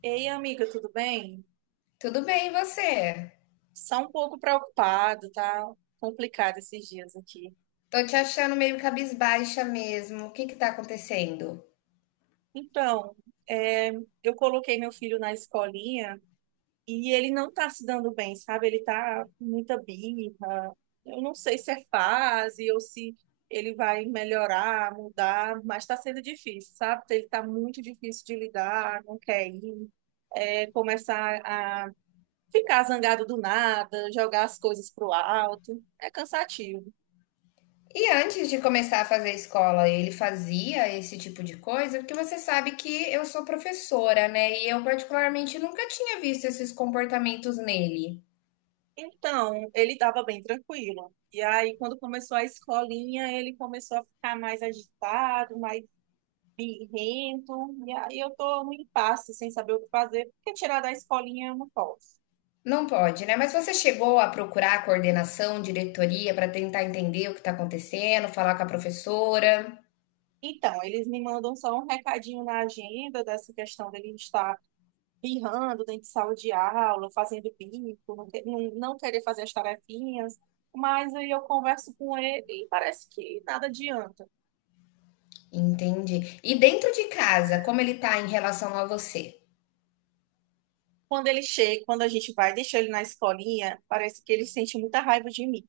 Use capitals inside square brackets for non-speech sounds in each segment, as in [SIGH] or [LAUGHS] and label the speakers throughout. Speaker 1: Ei, amiga, tudo bem?
Speaker 2: Tudo bem, e você?
Speaker 1: Só um pouco preocupado, tá complicado esses dias aqui.
Speaker 2: Tô te achando meio cabisbaixa mesmo. O que que tá acontecendo?
Speaker 1: Então, é, eu coloquei meu filho na escolinha e ele não tá se dando bem, sabe? Ele tá com muita birra. Eu não sei se é fase ou se ele vai melhorar, mudar, mas tá sendo difícil, sabe? Ele tá muito difícil de lidar, não quer ir, começar a ficar zangado do nada, jogar as coisas pro alto. É cansativo.
Speaker 2: E antes de começar a fazer escola, ele fazia esse tipo de coisa? Porque você sabe que eu sou professora, né? E eu particularmente nunca tinha visto esses comportamentos nele.
Speaker 1: Então, ele estava bem tranquilo. E aí, quando começou a escolinha, ele começou a ficar mais agitado, mais birrento. E aí, eu tô no impasse, sem saber o que fazer, porque tirar da escolinha eu não posso.
Speaker 2: Não pode, né? Mas você chegou a procurar a coordenação, diretoria, para tentar entender o que está acontecendo, falar com a professora?
Speaker 1: Então, eles me mandam só um recadinho na agenda dessa questão dele estar birrando dentro de sala de aula, fazendo bico, não, não querer fazer as tarefinhas. Mas aí eu converso com ele e parece que nada adianta.
Speaker 2: Entendi. E dentro de casa, como ele tá em relação a você?
Speaker 1: Quando ele chega, quando a gente vai deixar ele na escolinha, parece que ele sente muita raiva de mim.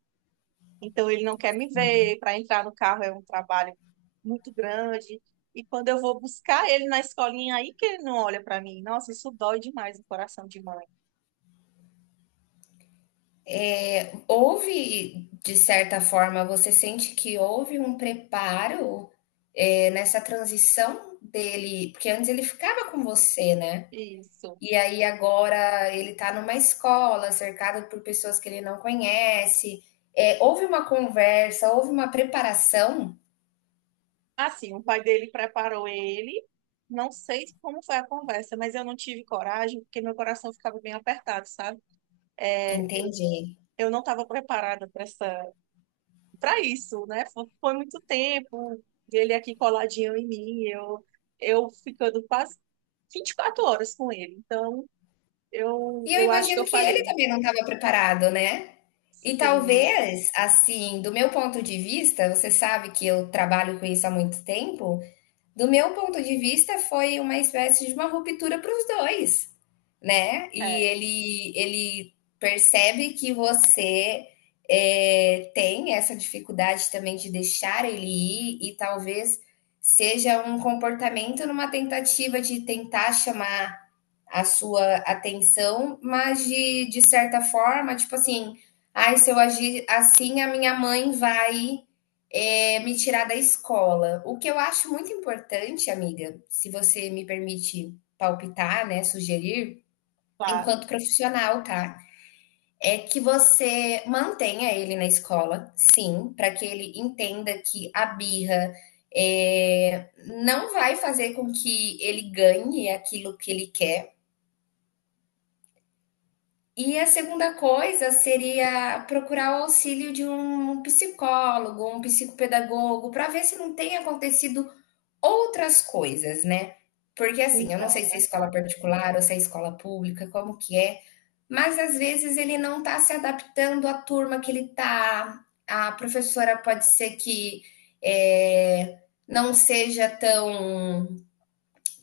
Speaker 1: Então ele não quer me ver, para entrar no carro é um trabalho muito grande. E quando eu vou buscar ele na escolinha, aí que ele não olha para mim. Nossa, isso dói demais no coração de mãe.
Speaker 2: Houve, de certa forma, você sente que houve um preparo, nessa transição dele porque antes ele ficava com você, né,
Speaker 1: Isso.
Speaker 2: e aí agora ele tá numa escola, cercado por pessoas que ele não conhece. Houve uma conversa, houve uma preparação?
Speaker 1: Assim, o pai dele preparou ele. Não sei como foi a conversa, mas eu não tive coragem, porque meu coração ficava bem apertado, sabe?
Speaker 2: Entendi.
Speaker 1: Eu não estava preparada para essa para isso, né? Foi muito tempo, ele aqui coladinho em mim, eu ficando quase 24 horas com ele. Então,
Speaker 2: E eu
Speaker 1: eu acho que
Speaker 2: imagino
Speaker 1: eu
Speaker 2: que ele
Speaker 1: falhei.
Speaker 2: também não estava preparado, né. E
Speaker 1: Sim,
Speaker 2: talvez, assim, do meu ponto de vista, você sabe que eu trabalho com isso há muito tempo, do meu ponto de vista, foi uma espécie de uma ruptura para os dois, né? E
Speaker 1: é,
Speaker 2: ele percebe que você tem essa dificuldade também de deixar ele ir, e talvez seja um comportamento numa tentativa de tentar chamar a sua atenção, mas de certa forma, tipo assim, ai, se eu agir assim, a minha mãe vai me tirar da escola. O que eu acho muito importante, amiga, se você me permite palpitar, né, sugerir,
Speaker 1: claro.
Speaker 2: enquanto profissional, tá? É que você mantenha ele na escola, sim, para que ele entenda que a birra é, não vai fazer com que ele ganhe aquilo que ele quer. E a segunda coisa seria procurar o auxílio de um psicólogo, um psicopedagogo, para ver se não tem acontecido outras coisas, né? Porque assim, eu não sei
Speaker 1: Então,
Speaker 2: se
Speaker 1: é
Speaker 2: é escola
Speaker 1: verdade.
Speaker 2: particular ou se é escola pública, como que é, mas às vezes ele não está se adaptando à turma que ele está. A professora pode ser que eh, não seja tão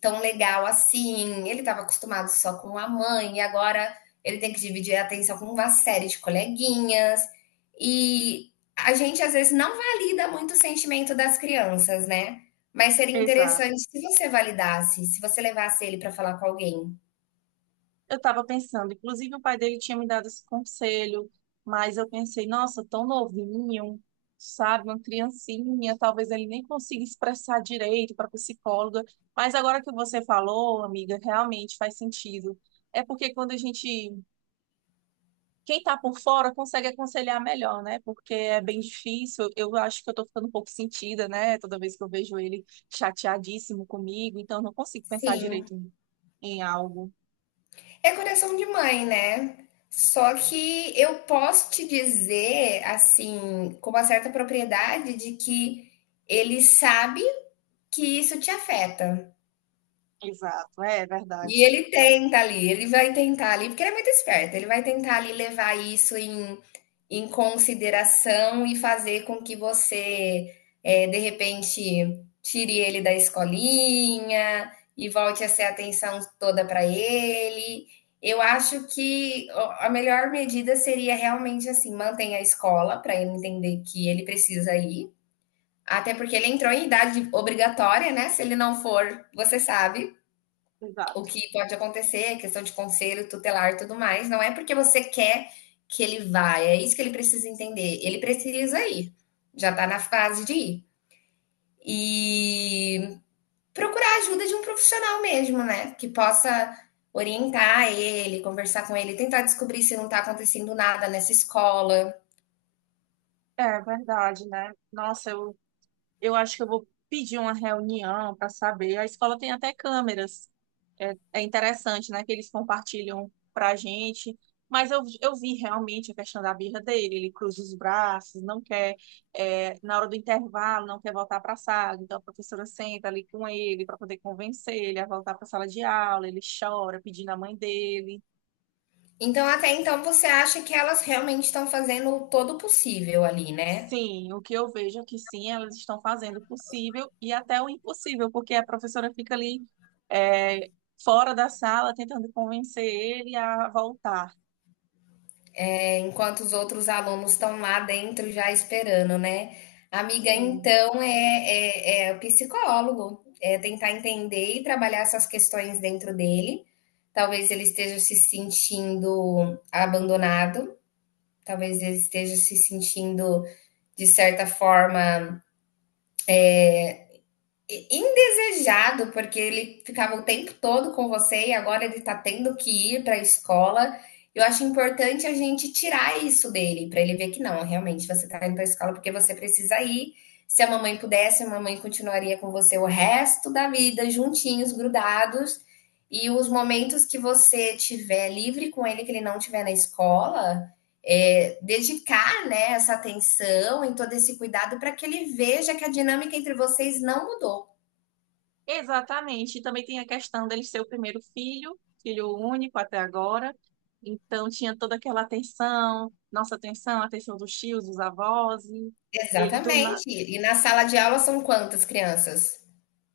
Speaker 2: tão legal assim. Ele estava acostumado só com a mãe e agora ele tem que dividir a atenção com uma série de coleguinhas. E a gente às vezes não valida muito o sentimento das crianças, né? Mas seria
Speaker 1: Exato.
Speaker 2: interessante se você validasse, se você levasse ele para falar com alguém.
Speaker 1: Eu estava pensando, inclusive o pai dele tinha me dado esse conselho, mas eu pensei, nossa, tão novinho, sabe, uma criancinha, talvez ele nem consiga expressar direito para psicóloga. Mas agora que você falou, amiga, realmente faz sentido. É porque quem tá por fora consegue aconselhar melhor, né? Porque é bem difícil. Eu acho que eu tô ficando um pouco sentida, né? Toda vez que eu vejo ele chateadíssimo comigo, então eu não consigo pensar
Speaker 2: Sim,
Speaker 1: direito em algo.
Speaker 2: é coração de mãe, né? Só que eu posso te dizer, assim, com uma certa propriedade de que ele sabe que isso te afeta.
Speaker 1: Exato, é
Speaker 2: E
Speaker 1: verdade.
Speaker 2: ele tenta ali, ele vai tentar ali, porque ele é muito esperto, ele vai tentar ali levar isso em consideração e fazer com que você, de repente, tire ele da escolinha e volte a ser a atenção toda para ele. Eu acho que a melhor medida seria realmente assim, mantenha a escola para ele entender que ele precisa ir, até porque ele entrou em idade obrigatória, né? Se ele não for, você sabe. O
Speaker 1: Exato.
Speaker 2: que pode acontecer, questão de conselho tutelar e tudo mais, não é porque você quer que ele vá, é isso que ele precisa entender. Ele precisa ir, já tá na fase de ir. E procurar a ajuda de um profissional mesmo, né? Que possa orientar ele, conversar com ele, tentar descobrir se não tá acontecendo nada nessa escola.
Speaker 1: É verdade, né? Nossa, eu acho que eu vou pedir uma reunião para saber. A escola tem até câmeras. É, é interessante, né, que eles compartilham para a gente. Mas eu vi realmente a questão da birra dele. Ele cruza os braços, não quer, na hora do intervalo, não quer voltar para a sala. Então a professora senta ali com ele para poder convencer ele a voltar para a sala de aula. Ele chora pedindo a mãe dele.
Speaker 2: Então, até então, você acha que elas realmente estão fazendo todo o possível ali, né?
Speaker 1: Sim, o que eu vejo é que sim, elas estão fazendo o possível e até o impossível, porque a professora fica ali é, fora da sala tentando convencer ele a voltar.
Speaker 2: Enquanto os outros alunos estão lá dentro já esperando, né? Amiga,
Speaker 1: Sim,
Speaker 2: então é o psicólogo, é tentar entender e trabalhar essas questões dentro dele. Talvez ele esteja se sentindo abandonado, talvez ele esteja se sentindo, de certa forma, indesejado, porque ele ficava o tempo todo com você e agora ele tá tendo que ir para a escola. Eu acho importante a gente tirar isso dele, para ele ver que não, realmente você tá indo para a escola porque você precisa ir. Se a mamãe pudesse, a mamãe continuaria com você o resto da vida, juntinhos, grudados. E os momentos que você tiver livre com ele, que ele não tiver na escola, dedicar, né, essa atenção e todo esse cuidado para que ele veja que a dinâmica entre vocês não mudou.
Speaker 1: exatamente. E também tem a questão dele ser o primeiro filho, filho único até agora. Então tinha toda aquela atenção, nossa atenção, a atenção dos tios, dos avós. E ele do na...
Speaker 2: Exatamente. E na sala de aula são quantas crianças?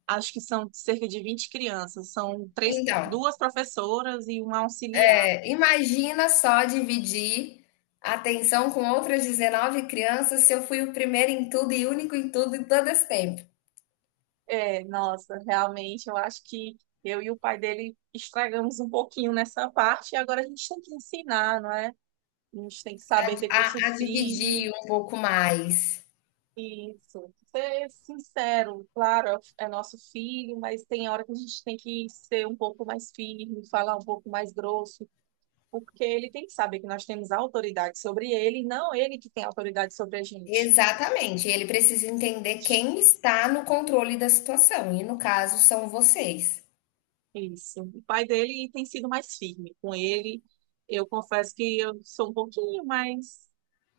Speaker 1: acho que são cerca de 20 crianças, são três,
Speaker 2: Então,
Speaker 1: duas professoras e um auxiliar.
Speaker 2: imagina só dividir a atenção com outras 19 crianças se eu fui o primeiro em tudo e único em tudo em todo esse tempo.
Speaker 1: É, nossa, realmente eu acho que eu e o pai dele estragamos um pouquinho nessa parte e agora a gente tem que ensinar, não é? A gente tem que saber ter curso
Speaker 2: A
Speaker 1: firme,
Speaker 2: dividir um pouco mais.
Speaker 1: isso. Ser sincero, claro, é nosso filho, mas tem hora que a gente tem que ser um pouco mais firme, falar um pouco mais grosso, porque ele tem que saber que nós temos autoridade sobre ele, e não ele que tem autoridade sobre a gente.
Speaker 2: Exatamente. Ele precisa entender quem está no controle da situação. E no caso, são vocês.
Speaker 1: Isso. O pai dele tem sido mais firme com ele. Eu confesso que eu sou um pouquinho mais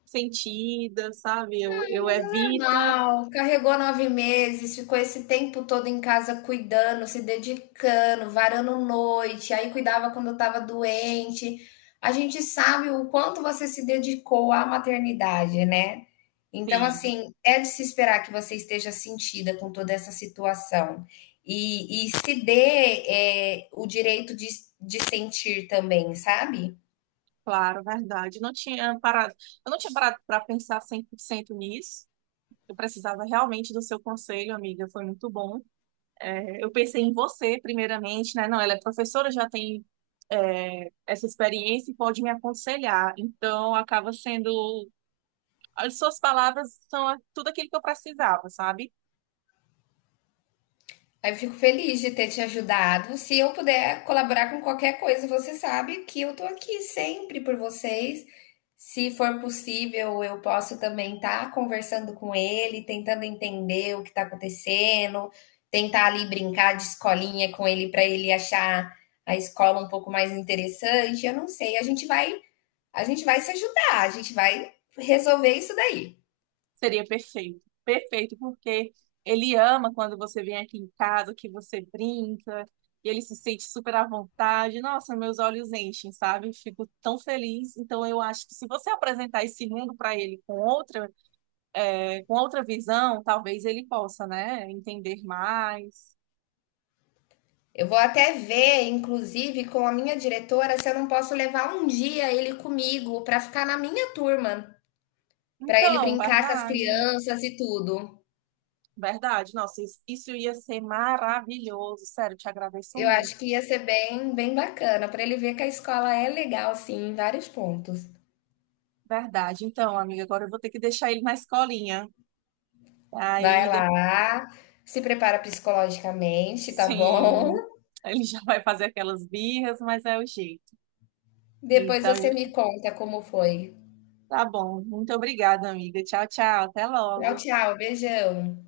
Speaker 1: sentida, sabe? Eu
Speaker 2: Mas é
Speaker 1: evito,
Speaker 2: normal. Carregou 9 meses, ficou esse tempo todo em casa cuidando, se dedicando, varando noite, aí cuidava quando eu tava doente. A gente sabe o quanto você se dedicou à maternidade, né? Então,
Speaker 1: sim,
Speaker 2: assim, é de se esperar que você esteja sentida com toda essa situação. E se dê, o direito de, sentir também, sabe?
Speaker 1: claro, verdade. Não tinha parado, eu não tinha parado para pensar 100% nisso. Eu precisava realmente do seu conselho, amiga. Foi muito bom. É, eu pensei em você, primeiramente, né? Não, ela é professora, já tem, é, essa experiência e pode me aconselhar. Então, acaba sendo as suas palavras são tudo aquilo que eu precisava, sabe?
Speaker 2: Eu fico feliz de ter te ajudado. Se eu puder colaborar com qualquer coisa, você sabe que eu tô aqui sempre por vocês. Se for possível, eu posso também estar conversando com ele, tentando entender o que está acontecendo, tentar ali brincar de escolinha com ele para ele achar a escola um pouco mais interessante. Eu não sei, a gente vai se ajudar, a gente vai resolver isso daí.
Speaker 1: Seria perfeito. Perfeito, porque ele ama quando você vem aqui em casa, que você brinca, e ele se sente super à vontade. Nossa, meus olhos enchem, sabe? Fico tão feliz. Então, eu acho que se você apresentar esse mundo para ele com outra, com outra visão, talvez ele possa, né, entender mais.
Speaker 2: Eu vou até ver, inclusive, com a minha diretora, se eu não posso levar um dia ele comigo para ficar na minha turma, para ele
Speaker 1: Então,
Speaker 2: brincar com as crianças e tudo.
Speaker 1: verdade. Nossa, isso ia ser maravilhoso. Sério, te agradeço
Speaker 2: Eu acho
Speaker 1: muito.
Speaker 2: que ia ser bem, bem bacana, para ele ver que a escola é legal, sim, em vários pontos.
Speaker 1: Verdade. Então, amiga, agora eu vou ter que deixar ele na escolinha.
Speaker 2: Vai
Speaker 1: Aí, de-
Speaker 2: lá, se prepara psicologicamente, tá bom?
Speaker 1: sim, ele já vai fazer aquelas birras, mas é o jeito.
Speaker 2: [LAUGHS] Depois
Speaker 1: Então,
Speaker 2: você me conta como foi.
Speaker 1: tá bom. Muito obrigada, amiga. Tchau, tchau. Até
Speaker 2: Tchau,
Speaker 1: logo.
Speaker 2: tchau, beijão.